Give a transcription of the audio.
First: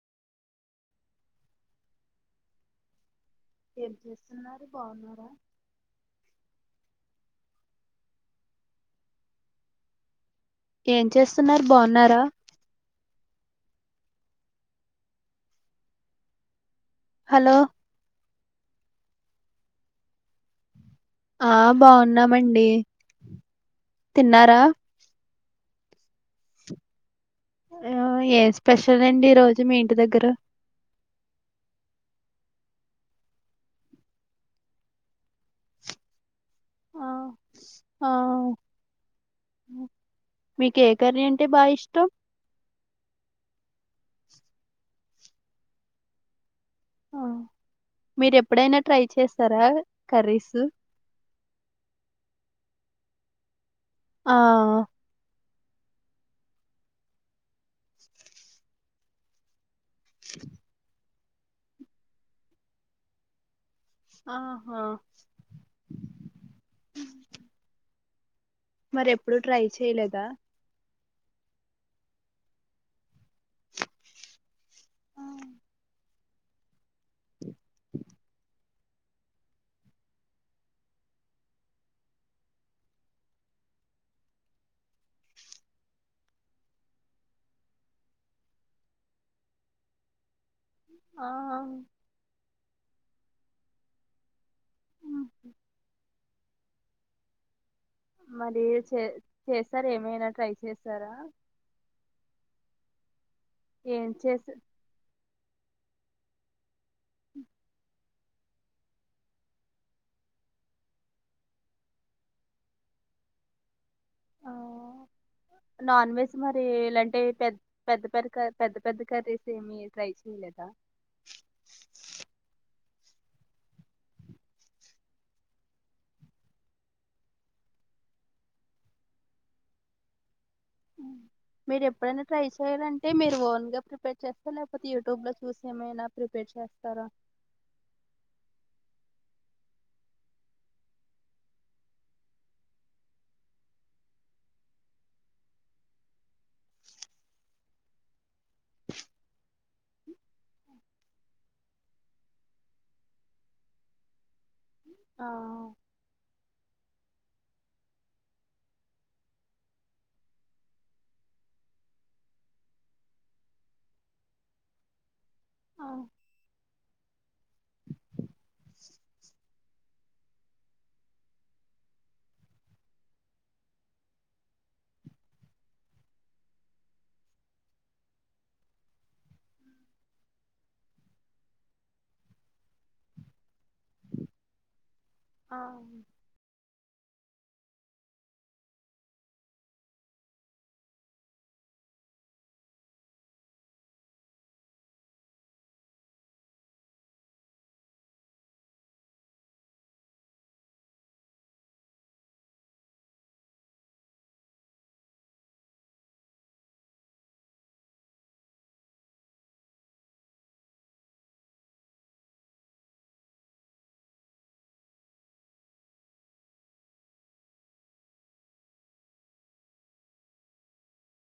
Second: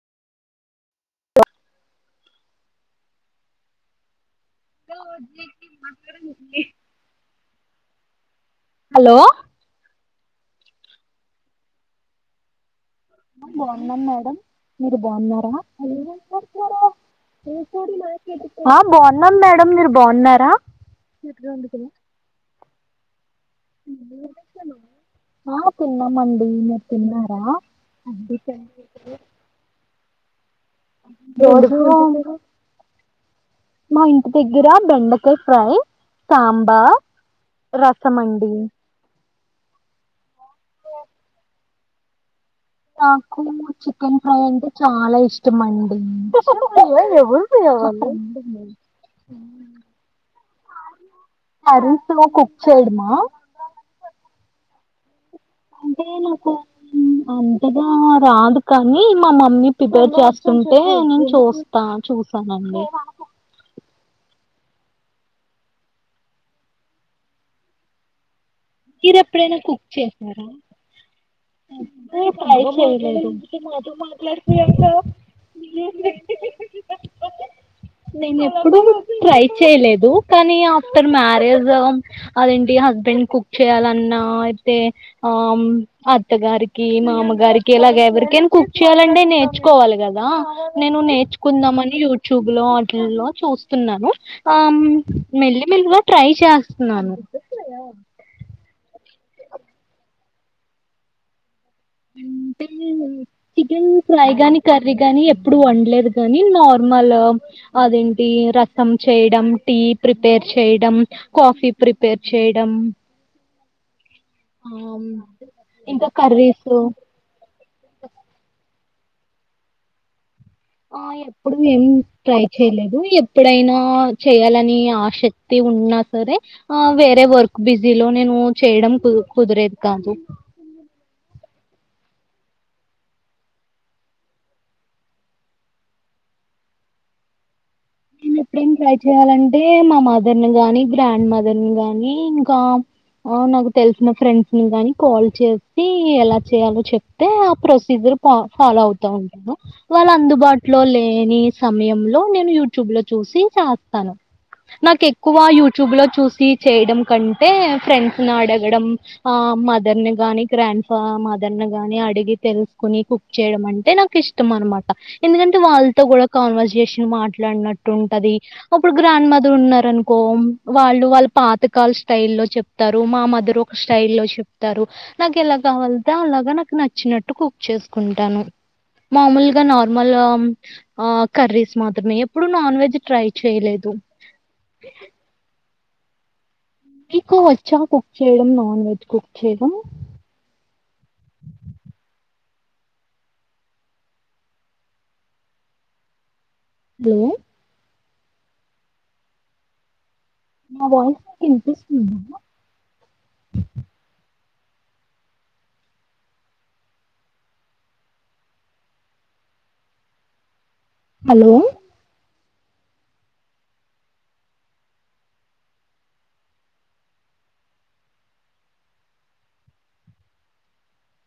ఏం చేస్తు చిలుకలు కొట్టి అక్కడ నేనే హలో ఏం చేస్తున్నారు బాగున్నారా బాగున్నా మేడం మీరు బాగున్నారా అ [inaudible] తన్నారా హలో మీతోటి మా ఆ బాగున్నాం మేడం మీరు బాగున్నారా, ఆ బాగున్నామండి ఏం తిన్నారా చేస్తానావు అహ తిన్నామండి మీరు తిన్నారా ఏ స్పెషల్ అండి ఈ రోజు మీ ఇంటి దగ్గర మా ఇంటి దగ్గర బెండకాయ ఫ్రై సాంబార్ ఆ రసమండి ఊ మీకు ఏ కర్రీ అంటే బాగా ఇష్ త నాకు చికెన్ ఫ్రై అంటే చాలా ఇ ఇష్టమండి ఆ, మీరు [inaudible] స్ హరిస కుక్చైడుమా ఆ అంటే నాకు అంతగా రాదు కానీ, మా మమ్మీ ప్రిపేర్ చేస్తుంటే నేను చూస్తా చూసానండి ఆహా మరి మీర ఎప్పుడు ఎప్పుడైనా ట్రై కుక్ చేయలేదా చేసారా [inaudible] నే ఇప్పుడు ట్రై చేయలేదు కానీ ఆఫ్టర్ మ్యారేజ్ అదేంటి హస్బెండ్ కు కుక్ చేయ్యాలన్నా, అయితే ఆ అత్తగారికి మామగారికి ఇలాగ ఎవరికైనా, కుక్ చేయాలంటే నేర్చుకోవాలి కదా నేను ఆ నేర్చుకుందామని యూట్యూబ్ వాలో చూస్తున్నాను ఆ ఉమ్, మెల్లి మెల్లిగా ట్రై చేస్తున్నాను మరి చే చేస్తార ఏమైనా ట్రై చేస్తారా ఇ చికెన్ ఏం ఫ్రై చేస గానీ కర్రీ గానీ ఇప్పుడు వండలేదు గాని నా ర్మల్ అదేం రసం చేయడం టీ ప్రిపేర్ చేయడం కాఫీ ప్రిపేర్ చేయడం ఆ ఇంకా నాన్ వెజ్ మరి కర్రీస్ ఇలాంటి పెద్ద పెద్ద పెద్ద పెద్ద పెద్ద కర్రీస్ ఏమి ట్రై చేయలే ఆ ఎప్పుడు ఏం ట్రై చేయలేదు ఎప్పుడైనా చేయాలని ఆసక్తి ఉన్నా సరే, ఆ వేరే వర్క్ బిజీలో నేను చేయడం కు కుదరేది కాదు మీరు ఎప్పుడైనా ట్రై చేయాలంటే మీరు ఓన్గా ప్రిపేర్ చేస్తారు లేకపోతే, యూట్యూబ్ లో చూసి ఏమైనా ప్రిపేర్ చేస్తారా నేను ఎప్పుడేం ట్రై చేయాలంటే, మా మదర్ని గాని, గ్రాండ్ మదర్ని గాని, ఇంకా నాకు తెలిసిన ఫ్రెండ్స్ని గాని కాల్ చేసి ఎలా చేయాలో చెప్తే ఆ ప్రొసీజర్ ఫాలో అవుతా ఉంటాను వాళ్ళ అందుబాటులో లేని సమయంలో నేను యు చుభలో చూసి రాతాను నాకు ఆ ఎక్కువ యూట్యూబ్ లో చూసి చేయడం కంటే, ఫ్రెండ్స్ ని అడగడం, ఆ మదర్ ని గాని గ్రాండ్ ఫ మదర్ ని గాని, అడిగి తెలుసుకుని కుక్ చేయడం అంటే నాకు ఇష్టం అనమాట. ఎందుకంటే ఆ వాళ్ళతో కూడా కాన్వర్ జేష మా ఇట్లా అన్నట్టు ఉంటది, అప్పుడు గ్రాండ్ మదర్ ఉన్నారు అనుకో, వాళ్ళు వాళ్ళ పాతకాల స్టైల్ లో చెప్తారు, మా మదర్ ఒక స్టై లో చెప్తారు, నాకు ఎలా కావాల అలాగా నాకు నచ్చినట్టు కుక్ చేసుకుంటాను, మామూలుగా నార్మల్ కర్రీస్ మాత్రమే ఏప్పుడు నాన్ వెజ్ ట్రై చేయలేదు ఆ మీకు వచ్చా కుక్ చేయడం నాన్ వెజ్ కుక్ చేయడం హలో నా వాయిస్ వినిపిస్తుందా హలో